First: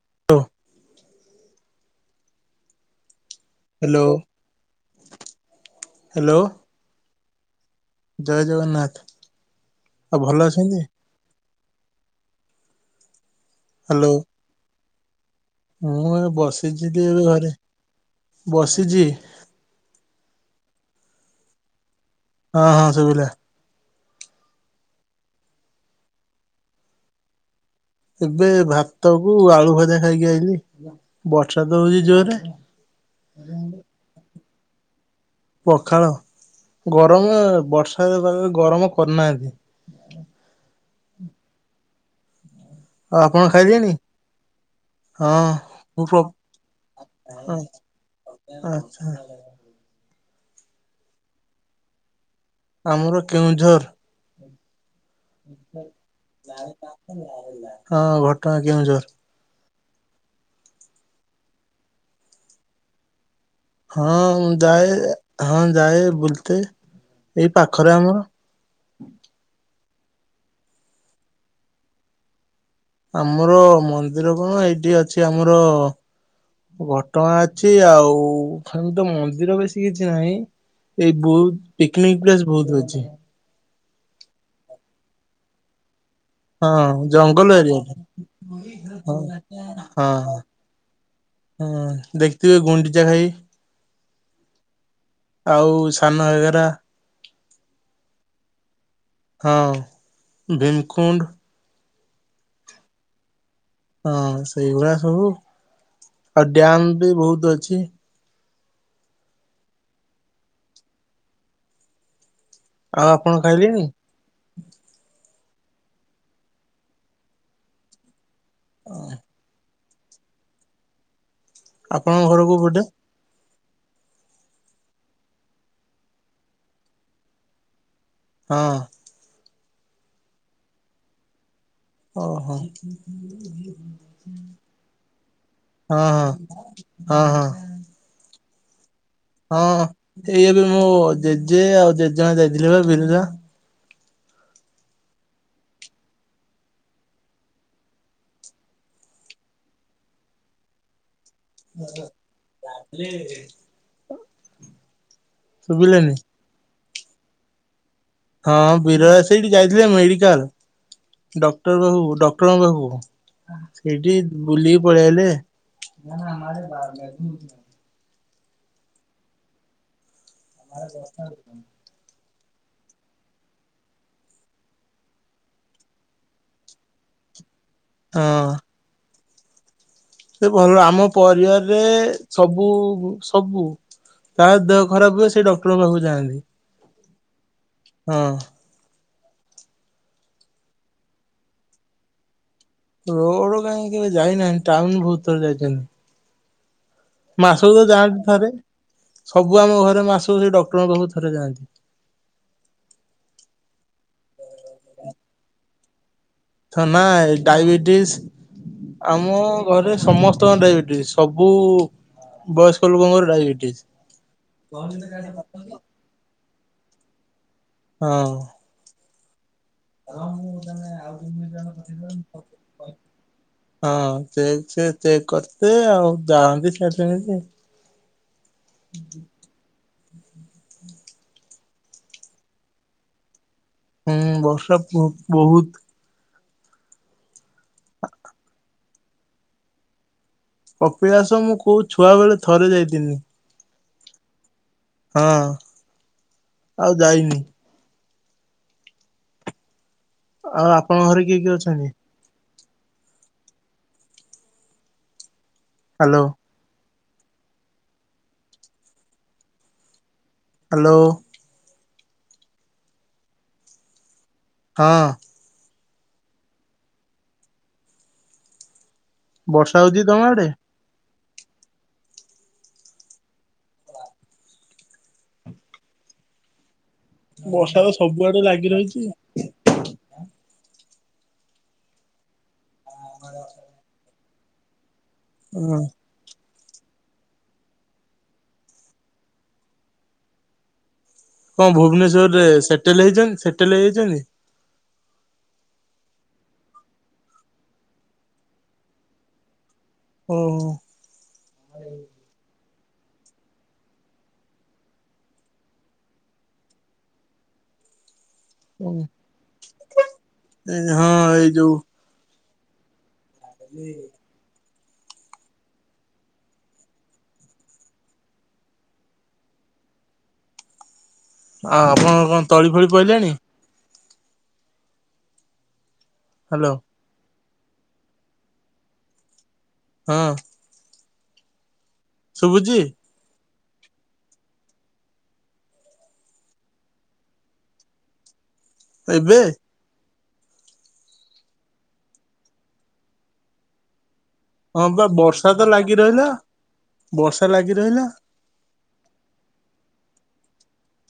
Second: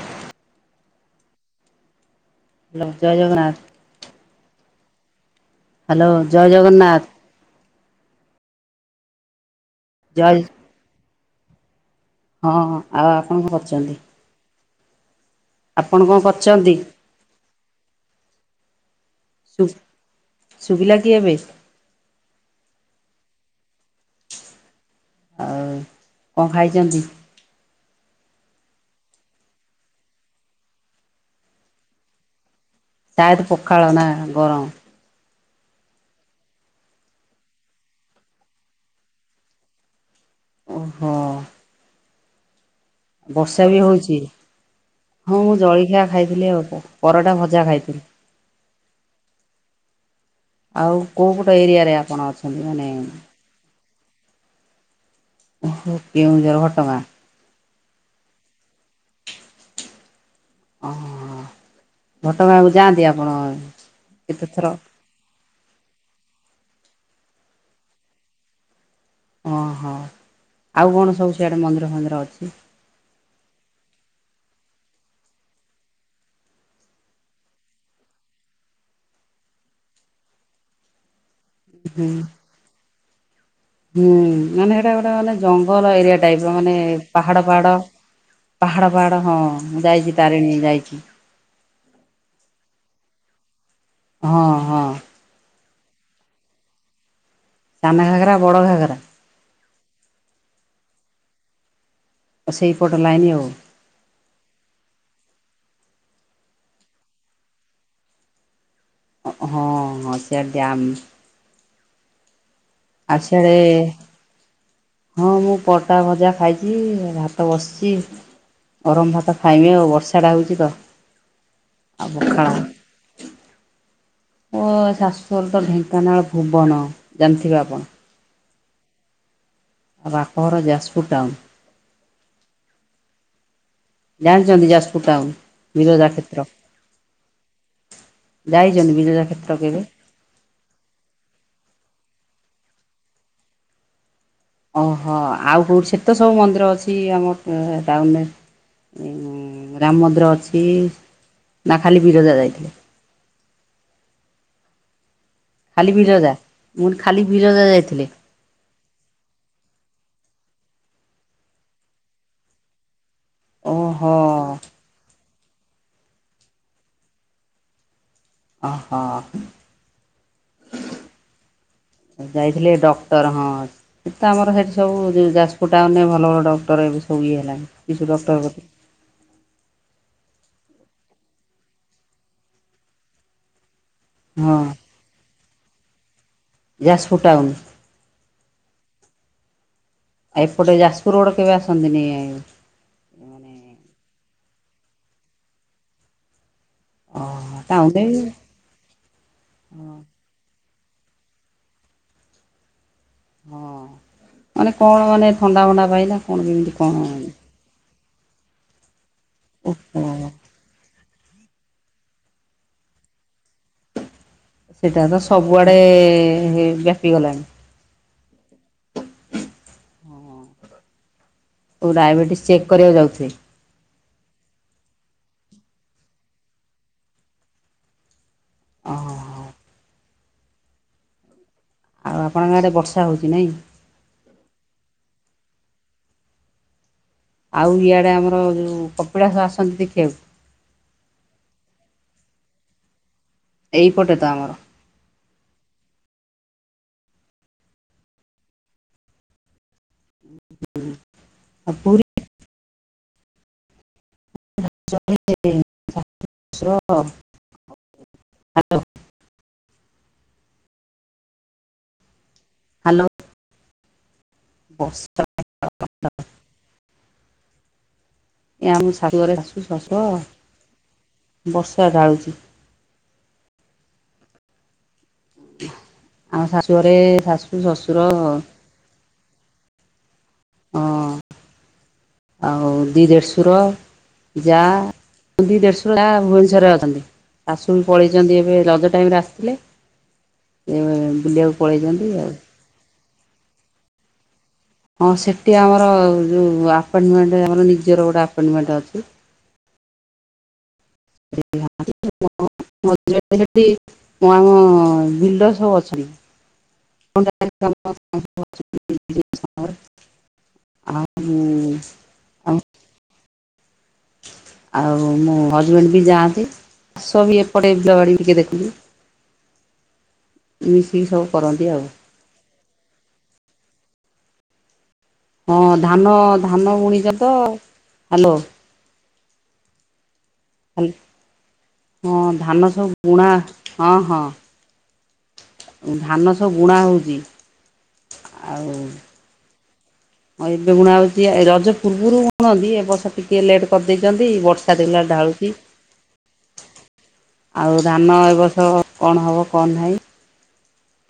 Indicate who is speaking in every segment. Speaker 1: [unintelligible]
Speaker 2: Hello ଜୟଜଗନ୍ନାଥ।
Speaker 1: Hello.
Speaker 2: Hello ଜୟ ଜଗନ୍ନାଥ।
Speaker 1: ଜୟ ଜଗନ୍ନାଥ। ଆଉ
Speaker 2: ଜୟ
Speaker 1: ଭଲ ଅଛନ୍ତି।
Speaker 2: ହଁ ଆଉ ଆପଣ କଣ କରୁଛନ୍ତି?
Speaker 1: ହ୍ୟାଲୋ
Speaker 2: ଆପଣ
Speaker 1: ମୁଁ
Speaker 2: କଣ
Speaker 1: ଏବେ
Speaker 2: କରୁଛନ୍ତି?
Speaker 1: ବସିଛି ଏବେ ଘରେ ବସିଛି।
Speaker 2: ଶୁ ଶୁଭିଲା କି ଏବେ।
Speaker 1: ହଁ ହଁ ଶୁଭିଲା।
Speaker 2: ଆଉ, କଣ ଖାଇଛନ୍ତି?
Speaker 1: ଏବେ ଭାତ କୁ ଆଳୁ ଭଜା ଖାଇକି ଆଇିଲି, ବର୍ଷା ତ ହଉଛି ଜୋରରେ।
Speaker 2: ସାଏତ ପଖାଳ ନା ଗରମ୍?
Speaker 1: ପଖାଳ ଗରମ ଏ ବର୍ଷା ପାଗରେ ଗରମ କରନାହାନ୍ତି।
Speaker 2: ଓ ହଁ।
Speaker 1: ଆଉ ଆପଣ
Speaker 2: ବର୍ଷା ବି
Speaker 1: ଖାଇଲେଣି?
Speaker 2: ହଉଛିି! ହଁ ମୁଁ ଜଳଖିଆ ଖାଇଥିଲି ଆଉ ପ ପରଟା ଭଜା ଖାଇଥିଲି।
Speaker 1: ଆଚ୍ଛା
Speaker 2: ଆଉ କୋଉ ପଟ ଏରିଆରେ ଆପଣ ଅଛନ୍ତି? ମାନେ
Speaker 1: ଆମର କେଉଁଝର।
Speaker 2: ଓହୋ କେଉଁଝର ଘଟଗାଁ
Speaker 1: ହଁ ଘଟଗାଁ କେଉଁଝର।
Speaker 2: ହଁ ଘଟଗାଁ କୁ ଯାଆନ୍ତି ଆପଣ?
Speaker 1: ହଁ ମୁଁ
Speaker 2: କେତେଥର
Speaker 1: ଯାଏ ହଁ ଯାଏ ବୁଲ ଏତେ ଏଇ ପାଖରେ ଆମର
Speaker 2: ଓହୋ ଆଉ କଣ ସବୁ ସିଆଡେ ମନ୍ଦିର ଫନ୍ଦିର ଅଛି?
Speaker 1: ଆମର ମନ୍ଦିର କଣ ଏଇଠି ଅଛି ଆମର ଘଟଗାଁ ଅଛି ଆଉ ହେମିତି ମନ୍ଦିର ବେଶୀ କିଛି ନାହିଁ ଏଇ ବହୁତ ପିକନିକ ପ୍ଲେସ ବହୁତ ଅଛି।
Speaker 2: ହୁଁ ମାନେ ସେଇଟା ଗୋଟେ ମାନେ ଜଙ୍ଗଲ ଏରିଆ ଟାଇପ ମାନେ
Speaker 1: ହଁ
Speaker 2: ପାହାଡ
Speaker 1: ଜଙ୍ଗଲ
Speaker 2: ପାହାଡ।
Speaker 1: ଏରିଆଟା
Speaker 2: ପାହାଡ ପାହାଡ ହଁ ଯାଇଛି ତାରିଣୀ ଯାଇଛି।
Speaker 1: ହୁଁ ଦେଖିଥିବେ ଗୁଣ୍ଡିଚାଘାଇ
Speaker 2: ହଁ ହଁ।
Speaker 1: ଆଉ ସାନ ଘାଗେରା
Speaker 2: ସାନା ଘାଗରା ବଡ ଘାଗାରା।
Speaker 1: ହଁ ଭିମକୁଣ୍ଡ।
Speaker 2: ଆଉ ସେଇପଟ ଲାଇନି ଆଉ।
Speaker 1: ହଁ ସେଇଗୁଡା ସବୁ ଆଉ ଡ୍ୟାମ ବି ବହୁତ ଅଛି।
Speaker 2: ହଁ ହଁ ସିଏ ଡ୍ୟାମ।
Speaker 1: ଆଉ ଆପଣ ଖାଇଲେଣି?
Speaker 2: ହଁ ମୁଁ ପରଟା ଭଜା ଖାଇଛି ଭାତ ବସିଛି ଗରମ ଭାତ ଖାଇମି ଆଉ ବର୍ଷ ବର୍ଷା ଟା ହେଉଛି ତ। ଆଉ
Speaker 1: ଆପଣଙ୍କ
Speaker 2: ପଖାଳ
Speaker 1: ଘର କୋଉ ପଟେ?
Speaker 2: ମୋ ଶାଶୁଘର ତ ଢେଙ୍କାନାଳ ଭୁବନ ଜାଣିଥିବେ ଆପଣ!
Speaker 1: ହଁ।
Speaker 2: ଆଉ ବାପଘର ଯାଜପୁର ଟାଉନ
Speaker 1: ଓ ହୋ।
Speaker 2: [unintelligible]
Speaker 1: ହଁ ହଁ
Speaker 2: କ୍ଷେତ୍ର
Speaker 1: ହଁ ହଁ।
Speaker 2: ଯାଇଛନ୍ତି? ବିରଜା କ୍ଷେତ୍ର
Speaker 1: ହଁ
Speaker 2: କେବେ?
Speaker 1: ଏଇ ଏବେ ମୋ ଜେଜେ ଆଉ ଜେଜେମା ଯାଇଥିଲେ ବା ବିିରଜା।
Speaker 2: ଓହୋ ଆଉ କୋଉଠି ସେଠି ସବୁ ମନ୍ଦିର ଅଛି ଆମ ଅ ଟାଉନରେ। ଉଁ ରାମମନ୍ଦିର ଅଛି ନା ଖାଲି ବିରଜା ଯାଇଥିଲେ? ଖାଲି
Speaker 1: ଶୁଭିଲାନି
Speaker 2: ବିରଜା ମୁଁ କଇଲି ବିରଜା ଯାଇଥିଲେ!
Speaker 1: ହଁ ବିରଜା ସେଇଠି ଯାଇଥିଲେ ମେଡିକାଲ ଡକ୍ଟର ବାବୁ ଡକ୍ଟର ବାବୁଙ୍କ ପାଖକୁ
Speaker 2: ଓହୋ।
Speaker 1: ସେଇଠି ବୁଲିକି ପଳେଇ ଆଇଲେ ହୁଁ।
Speaker 2: ଅ ହ।
Speaker 1: [unintelligible]
Speaker 2: ଯାଇଥିଲେ ଡକ୍ଟର ହଁ ସେ ତ ଆମର ସେଇଠି ସବୁ ଯାଜପୁର ଟାଉନରେ ଭଲ ଭଲ ଡକ୍ଟର ଏ ସବୁ ଇଏ [inaudible] ଶିଶୁ
Speaker 1: ହଁ
Speaker 2: ଡକ୍ଟର।
Speaker 1: ସେ ଭଲ ଆମ ପରିବାରରେ ସବୁ ସବୁ। ତାର
Speaker 2: ହଁ
Speaker 1: ଦେହ ଖରାପ ହୁଏ ସେ ଡକ୍ଟରଙ୍କ ପାଖକୁ ଯାଆନ୍ତି।
Speaker 2: ଯାଜପୁର ଟାଉନ
Speaker 1: ହଁ।
Speaker 2: ଆ ଏପଟେ ଯାଜପୁର ରୋଡ୍ କେବେ ଆସନ୍ତିନି। ମାନେ
Speaker 1: ରୋଡ କାହିଁ କେବେ ଯାଇନାହିଁ ଟାଉନ ବହୁତ୍ ଥର ଯାଇଛନ।
Speaker 2: ଓହୋ
Speaker 1: ମାସକୁ ତ
Speaker 2: ଟାଉନରେ
Speaker 1: ଯାଆନ୍ତି ଥରେ ସବୁ ଆମ ଘରେ ମାସ କୁ ସେ ଡ ଙ୍କ ପାଖକୁ ଥରେ ଯାଆନ୍ତି।
Speaker 2: ହଁ ମାନେ କଣ ମାନେ ଥଣ୍ଡା ଭଣ୍ଡା ଧଇଲେ କଣ କେମିତି
Speaker 1: ଥନା
Speaker 2: କଣ ହେନେ।
Speaker 1: ଡାଇବେଟିସ ଆମ ଘରେ ସମସ୍ତଙ୍କ ଡାଇବେଟିସ୍ ସବୁ ବୟସ୍କ ଲୋକଙ୍କର ଡାଇବେଟି
Speaker 2: ସେଟା ତ ସବୁଆଡେ ବ୍ୟାପି ଗଲାଣି।
Speaker 1: ହଁ। ହ ମୁଁ ତାନେ ଆଉ।
Speaker 2: ଓ ଡାଇବେଟିସ୍
Speaker 1: [unintelligible]
Speaker 2: ଚେକ୍ କରିବାକୁ ଯାଉଥିବେ
Speaker 1: ହଁ ଚେ ଚେ ଚେକ୍ କର। ସେ ଆଉ ଯାଆନ୍ତି ସିଆଡ଼େ ସେମିତି।
Speaker 2: ଓ ଆଉ ଆପଣଙ୍କ ଗାଁରେ ବର୍ଷା ହଉଛି ନାଇଁ।
Speaker 1: ହୁଁ ବର୍ଷା ବ-ବହୁତ।
Speaker 2: ଆଉ ଇଆଡେ ଆମର ଯୋଉ କପିଳାସ ଆସନ୍ତି ଦେଖିବାକୁ।
Speaker 1: କପିଳାସ ମୁଁ କୋଉ ଛୁଆ ବେଳେ ଥରେ ଯାଇଥିନି।
Speaker 2: ଏଇପଟେ ତ ଆମର।
Speaker 1: ହଁ ଆଉ ଯାଇନି। ଆଉ ଆପଣଙ୍କ ଘରେ କିଏ କିଏ
Speaker 2: ଆଉ
Speaker 1: ଅଛନ୍ତି?
Speaker 2: ପୁରୀ [inaudible]
Speaker 1: ହ୍ୟାଲୋ
Speaker 2: ଶଶୁର। ହଁ ହାଲୋ।
Speaker 1: ହାଲୋ।
Speaker 2: ହାଲୋ।
Speaker 1: ହଁ
Speaker 2: ବର୍ଷା [inaudible] ଏ ଆମ ଶାଶୁ ଘରେ ଶାଶୁ
Speaker 1: ବର୍ଷା ହଉଛି
Speaker 2: ଶଶୁର
Speaker 1: ତମ ଆଡେ?
Speaker 2: ବର୍ଷା ଢାଳୁଛି। ଆମ ଶାଶୁ ଘରେ ଶାଶୁ
Speaker 1: ବର୍ଷା ତ
Speaker 2: ଶଶୁର।
Speaker 1: ସବୁଆଡେ ଲାଗି ରହିଛି।
Speaker 2: ହଁ ଆଉ ଦି ଦେଢ଼ସୁର ଯା। ଦି
Speaker 1: ହଁ
Speaker 2: ଦେଢସୂର୍ ଯା ଭୁବନେଶ୍ୱର ରେ ଅ ଛନ୍ତି ଶାଶୁ ପଳେଇଛନ୍ତି ଏବେ ରଜ ଟାଇମ ରେ ଆସିଥିଲେ ସେଇ। [unintelligible]
Speaker 1: କଣ ଭୁବନେଶ୍ୱରରେ ସେଟେଲ ହେଇଛନ୍ତି ସେଟେଲ ହେଇଯାଇଛନ୍ତି।
Speaker 2: ହଁ ସେଠି ଆମର ଯଉ ଆପାଟମେଣ୍ଟ ଆମର ନିଜର ଗୋଟେ ଆପାଟମେଣ୍ଟ ଅଛି।
Speaker 1: ଓହୋ।
Speaker 2: [inaudible] ଆମ [inaudible] ବିଲ୍ଡର ସବୁ ଅଛନ୍ତି। [inaudible]
Speaker 1: ହଁ
Speaker 2: [unintelligible] ଆମ ଆ
Speaker 1: ଉଏ।
Speaker 2: ଆଉ ମୋ ହଜବେଣ୍ଡ ବି ଯାଆନ୍ତି ସବ ଏପଟେ ବିଲ ବାଡ଼ି ଟିକେ ଦେଖନ୍ତି। ନି।
Speaker 1: ଆଉ ଆପଣଙ୍କ କଣ ତଳି ଫଳି ପଇଲାଣି।
Speaker 2: ହଁ ଧାନ
Speaker 1: ହ୍ୟାଲୋ
Speaker 2: ଧାନ ବୁଣିଛ ତ ହାଲୋ।
Speaker 1: ହଁ।
Speaker 2: ହଁ ଧାନ
Speaker 1: ଶୁଭୁଛି
Speaker 2: ସବୁ ବୁଣା ହଁ ହଁ। ଧାନ ସବୁ ବୁଣା ହଉଛି ଆଉ।
Speaker 1: ଏବେ
Speaker 2: ହଁ ଏବେ ବୁଣା ହଉଛି ଏ ରଜ ପୂର୍ବରୁ ବୁଣନ୍ତି ଏ ବର୍ଷ ଟିକେ ଲେଟ୍ କରିଦେଇ ଯଲଦି ବର୍ଷା
Speaker 1: ହଁ
Speaker 2: ଦେଖିଲା
Speaker 1: ବା
Speaker 2: ବେଳୁ
Speaker 1: ବର୍ଷା ତ ଲାଗି ରହିଲା।
Speaker 2: ଢାଳୁଛି
Speaker 1: ବର୍ଷା ଲାଗି
Speaker 2: ଆଉ
Speaker 1: ରହିଲା
Speaker 2: ଧାନ ଏ ବର୍ଷ କଣ ହବ କଣ ନାହିଁ।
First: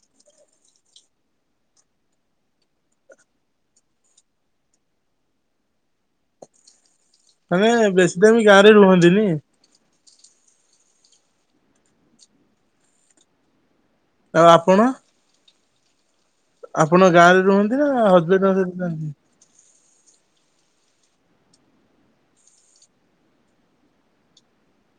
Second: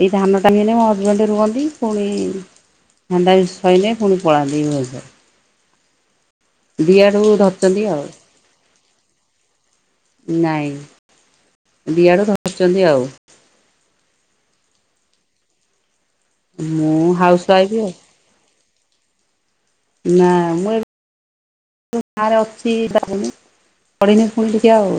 Speaker 2: ଏଇ ଧାନ ଟା ହେଲେ ମୋ ହଜବେଣ୍ଡ ରୁହନ୍ତି ପୁଣି ଧାନ ଟାଇମ୍ ସାଇଲେ ପୁଣି ପଳାନ୍ତିି ୟୁଏସେ
Speaker 1: ମାନେ
Speaker 2: ଧରିଛନ୍ତି ଆଉ
Speaker 1: ବେଶୀ ଦିନି ଗାଁରେ ରୁହନ୍ତିନି
Speaker 2: ନାଇଁ ଦିଆଡୁ ଧରିଚନ୍ତି ଆଉ
Speaker 1: ଆଉ ଆପଣ
Speaker 2: ମୁଁ
Speaker 1: ଆପଣ ଗାଁ
Speaker 2: ହାଉସ
Speaker 1: ରେ
Speaker 2: ୱାଇଫ
Speaker 1: ରୁହନ୍ତି ନା
Speaker 2: ଆଉ
Speaker 1: ହଜବେଣ୍ଡଙ୍କ ସହିତ ଯାନ୍ତି
Speaker 2: ନା ମୁଁ ଏ ମୁଁ ଗାଁରେ ଅଛିି [unintelligible] ଫୁଣି ଯିବି ଆଉ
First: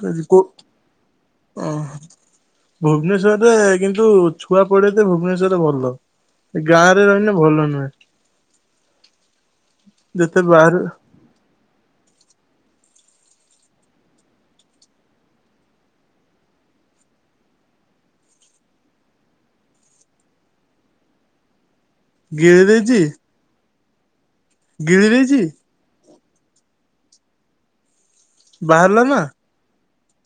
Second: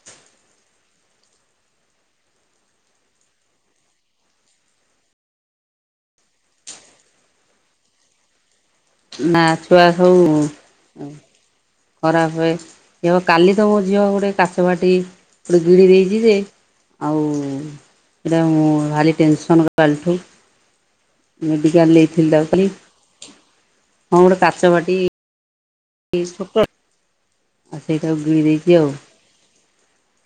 Speaker 1: କାରିକୋ ଆଁ ଭୁବନେଶ୍ୱରରେ କିନ୍ତୁ ଛୁଆ ପଢେଇଲେ ଭୁବନେଶ୍ଵରରେ ଭଲ। ଏ ଗାଁ ରେ ରହିଲେ ଭଲ ନୁହେଁ।
Speaker 2: ନା ଛୁଆ ସବୁ
Speaker 1: ଯେତେ ବାହାରେ
Speaker 2: ଖରାପ ହୁଏ କାଲି ତ ମୋ ଝିଅ ଗୋଟେ କାଚ ବାଟି ଗୋଟେ ଗିଳି ଦେଇଛି ଯେ ଆଉ ସେଇଟା ମୁଁ ଭାରି ଟେନସନ୍ କାଲି ଠୁ ମୁଁ ବି କଲି ନେଇଥିଲି ତାକୁ
Speaker 1: ଗିଳି
Speaker 2: ଖାଲି
Speaker 1: ଦେଇଛି
Speaker 2: ହଁ ଗୋଟେ କାଚ ବାଟି
Speaker 1: ଗିଳି ଦେଇଛି
Speaker 2: [unintelligible] ଆ ସେଇଟାକୁ ଗିଳି ଦେଇଚି ଆଉ।
Speaker 1: ବାହାରିଲା ନା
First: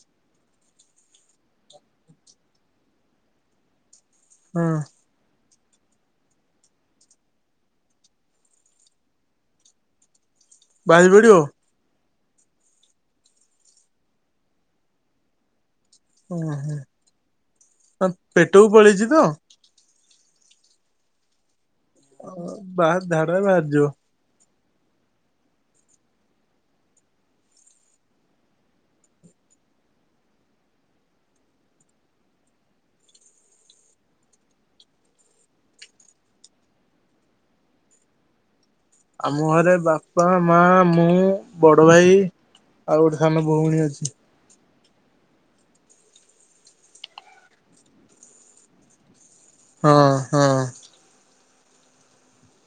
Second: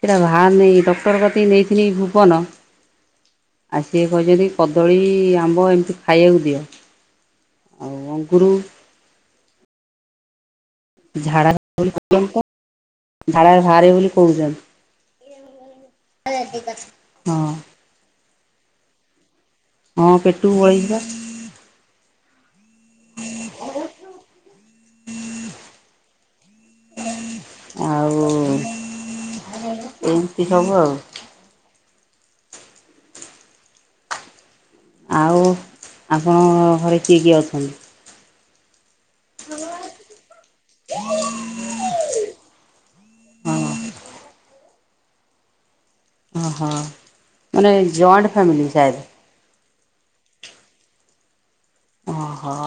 Speaker 2: ସେଟା ବାହାରୁ ନେଇ ଡକ୍ଟର କତିକି ନେଇଥିଲି ଭୁବନ ଆ ସିଏ କହିିଛନ୍ତି
Speaker 1: ହଁ
Speaker 2: କଦଳୀ ଆ ଆମ୍ବ ଏମିତି ଖାଇବାକୁ ଦିଅ ଆଉ ଅଙ୍ଗରୁ
Speaker 1: ବାହାରି ପଡିବ
Speaker 2: [unintelligible] ଝଡାରେ ବାହାରିବ ବୋଲି କହୁଛନ୍ତି। ହଁ
Speaker 1: ପେଟକୁ ପଳେଇଚି ତ
Speaker 2: ହଁ ପେଟକୁ ପଳେଇଚି ପା
Speaker 1: ଅ ବାହାର ଧାଡରେ ବାହାରି ଯିବ
Speaker 2: ଆଉ ଏମିତି ସବୁ ଆଉ ଆଉ ଆପଣଙ୍କ ଘରେ କିଏ କିଏ ଅଛନ୍ତି?
Speaker 1: ଆମ ଘରେ ବା ପା ମା ମୁଁ ବଡ ଭାଇ ଆଉ ଗୋଟେ ସାନ
Speaker 2: ହଁ
Speaker 1: ଭଉଣୀ ଅଛି।
Speaker 2: ଓ ହୋ ମାନେ ଯାଇଣ୍ଟ ଫ୍ୟାମିଲି ସାୟାଦ
Speaker 1: ହଁ ହଁ
Speaker 2: ଓ ହୋ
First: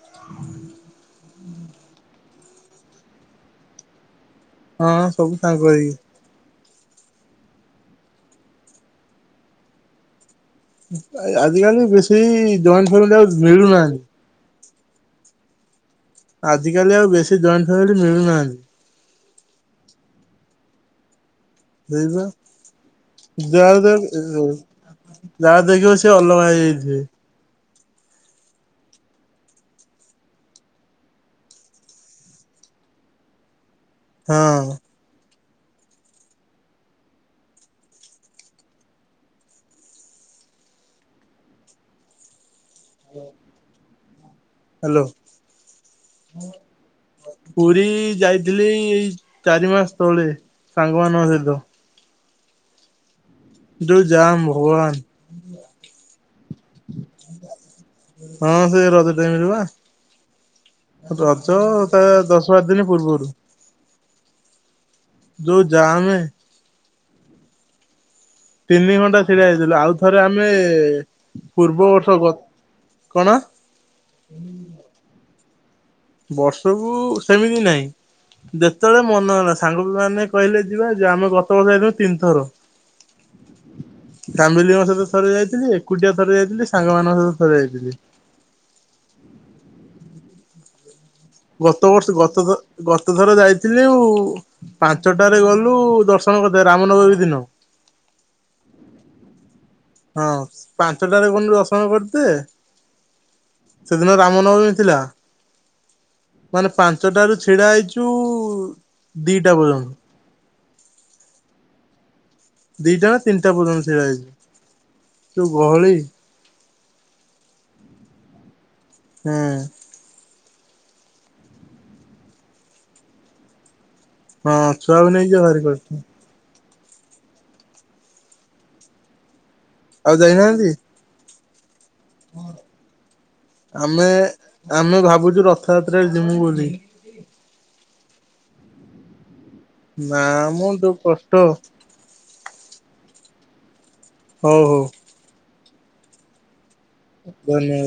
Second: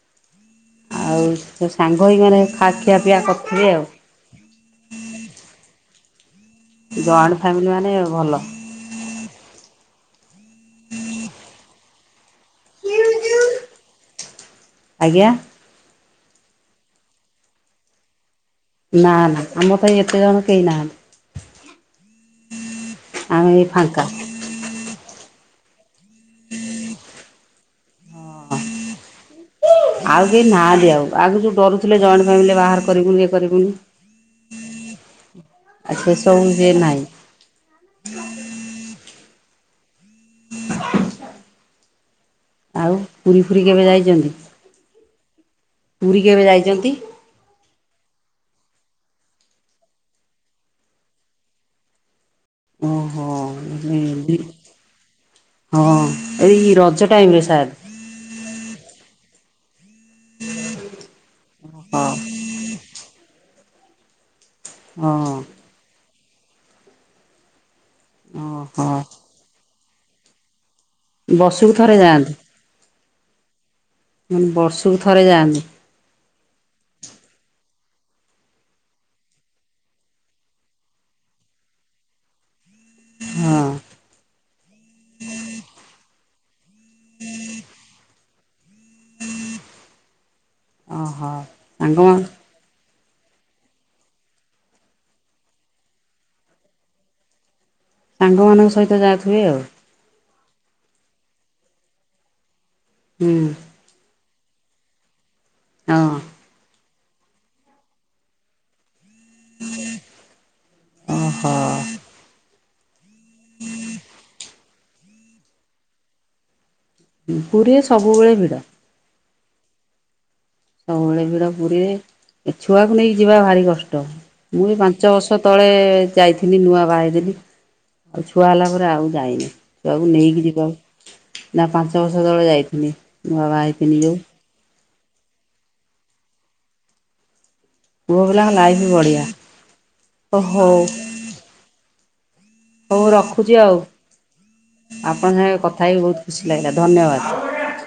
Speaker 1: [inaudible]
Speaker 2: ଆଉ ସେ ସାଙ୍ଗ ହେଇକି ମାନେ ଖା ଖିଆ ପିଆ କରିିଥୁବେ ଆଉ
Speaker 1: ହଁ ସବୁ ସାଙ୍ଗହେଇ।
Speaker 2: ଜଏଣ୍ଟ ଫ୍ୟାମିଲି ମାନେ ଭଲ।
Speaker 1: ଆ ଆଜିକାଲି ବେଶୀ ଏଇ ଜଏଣ୍ଟ ଫେମିଲି ଆଉ ମିଳୁନାହାନ୍ତି।
Speaker 2: ଆଜ୍ଞା
Speaker 1: ଆଜ କାଲି ଆଉ ବେଶୀ ଜଏଣ୍ଟ ଫ୍ୟାମିଲି ମିଳୁନାହାନ୍ତି
Speaker 2: ନା ନା ଆମ ପାଇଁ ଏତେ ଜଣ କେହି ନାହାନ୍ତି
Speaker 1: ସେଇବା
Speaker 2: ଆମେ ଏଇ
Speaker 1: ଯାହା
Speaker 2: ଫାଙ୍କା
Speaker 1: [unintelligible] ଯାହା ଦେଖିବ ସେ ଅଲଗା ହେଇଯାଇଥିବେ।
Speaker 2: ଆଉ କେହି ନାହାନ୍ତିି ଆଉ ଆଗୁରୁ ଯୋଉ ଡରୁଥିଲେ ଜଏଣ୍ଟ ଫ୍ୟାମିଲି ବାହାଘର କରିବୁନୁ ଇଏ କରିବୁନୁ
Speaker 1: ହଁ
Speaker 2: ଆଛା ସବୁ ଯେ ନାଇ ଆଉ ପୁରୀ ଫୁରି କେବେ ଯାଇଛନ୍ତି
Speaker 1: ହ୍ୟାଲୋ
Speaker 2: ପୁରୀ କେବେ ଯାଇଚନ୍ତି?
Speaker 1: ପୁରୀ ଯାଇଥିଲି ଏଇ ଚାରିମାସ ତଳେ ସାଙ୍ଗମାନଙ୍କ ସହିତ।
Speaker 2: ଓହୋ
Speaker 1: ଯୋଉ
Speaker 2: ହୁଁ
Speaker 1: ଜାମ୍ ଭଗବାନ।
Speaker 2: ହଁ। ଏଇ ରଜ ଟାଇମ ରେ ସାର।
Speaker 1: ଦେ ମିଳିବ। ରଜ ତା
Speaker 2: ହଁ
Speaker 1: ଦଶ ବାର ଦିନ ପୂବୁ ପୁର୍ବୁରୁ।
Speaker 2: ହଁ
Speaker 1: ଯୋଉ ଯାମେ। ତିନି
Speaker 2: ଓହୋ
Speaker 1: ଘଣ୍ଟା ଛିଡା ହେଇଥିଲୁ ଆଉ ଥରେ ଆମେ
Speaker 2: ବର୍ଷକୁ
Speaker 1: ପୂର୍ବ
Speaker 2: ଥରେ
Speaker 1: ବର୍ଷ ଗ କଣ?
Speaker 2: ମୁ ବର୍ଷକୁ ଥରେ ଯାଆନି।
Speaker 1: ବର୍ଷକୁ ସେମିତି ନାହିଁ। ଯେତେବେଳେ ମନ ହେଲା ସାଙ୍ଗ କୁ ମାନେ କହିଲେ ଯିବା ଯେ ଆମେ ଗତ ବର୍ଷ ହେଇୁ ତିନିଥର।
Speaker 2: ହଁ
Speaker 1: ଫ୍ୟାମିଲି ଙ୍କ ସହିତ ଥରେ ଯାଇଥିଲି ଏକୁଟିଆ ଥରେ ଯାଇଥିଲି ସାଙ୍ଗମାନଙ୍କ ସହିତ ଥରେ ଯାଇଥିଲି। [unintelligible]
Speaker 2: ଓହୋ
Speaker 1: ଗତ ବର୍ଷ
Speaker 2: ସାଙ୍ଗମାନେ
Speaker 1: ଗତ ଥର ଗତ ଥର ଯାଇଥିଲିଉ। ପାଞ୍ଚଟାରେ ଗଲୁ ଦର୍ଶନ କରିତେ ରାମନବମୀ ଦିନ।
Speaker 2: ସାଙ୍ଗମାନଙ୍କ ସହିତ ଯାଉଥିବେ ଆଉ।
Speaker 1: ହଁ ପାଞ୍ଚଟାରେ ଗନୁ ଦର୍ସନ କରିତେ।
Speaker 2: ହୁଁ।
Speaker 1: ରାମ ନବମୀ ଥିଲା
Speaker 2: ହଁ
Speaker 1: ମାନେ ପାଞ୍ଚଟାରୁୁ ଛିଡା ହେଇଛୁ। ଦିଟା ପର୍ଯ୍ୟନ୍ତ।
Speaker 2: ଓହୋ
Speaker 1: ଦି ଟା ନା ତିନିଟା ପର୍ଯ୍ୟନ୍ତ ଛିଡ଼ା ହେଇଚ୍ଛୁ ଯୋଉ ଗହଳି।
Speaker 2: ହୁଁ ପୁରୀରେ ସବୁବେଳେ ଭିଡ।
Speaker 1: ହୁଁ।
Speaker 2: ସବୁବେଳେ ଭିଡ ପୁରୀରେ ଏ ଛୁଆକୁ ନେଇକି ଯିବା ଭାରି କଷ୍ଟ।
Speaker 1: ହଁ
Speaker 2: ମୁଁ ଏଇ
Speaker 1: ଛୁଆକୁ
Speaker 2: ପାଞ୍ଚ
Speaker 1: ନେଇକି
Speaker 2: ବର୍ଷ
Speaker 1: ଯିବା ଭାରି
Speaker 2: ତଳେ
Speaker 1: କଷ୍ଟ
Speaker 2: ଯାଇଥିଲି ନୂଆ। ବାହା ହେଇଥିଲି ଆଉ ଛୁଆ ହେଲା ପରେ ଆଉ ଯାଇନି ଛୁଆକୁ
Speaker 1: ଆଉ
Speaker 2: ନେଇକି ଟିକେ।
Speaker 1: ଯାଇନାହାନ୍ତି
Speaker 2: ନା ପାଞ୍ଚ ବର୍ଷ ତଳେ ଯାଇଥିଲି, ନୁଆ ବାହା ହୋଇଥିଲି
Speaker 1: ଆମେ
Speaker 2: ଯୋଉ।
Speaker 1: ଆମେ ଭାବୁଛୁ ରଥ ଯାତ୍ରାରେ ଯିମୁ ବୋଲି।
Speaker 2: ପୁଅ ପିଲାଙ୍କ ଲାଇଫ ବଢିଆ।
Speaker 1: ନା ମ ଯୋଉ କଷ୍ଟ।
Speaker 2: ହଉ ରଖୁଛି ଆଉ
Speaker 1: ହଉ ହଉ
Speaker 2: ଆପଣଙ୍କ ସାଙ୍ଗେ କଥା ହେଇକି ବହୁତ ଖୁସି ଲାଗିଲା। ଧନ୍ୟବାଦ।
Speaker 1: କୁହନି।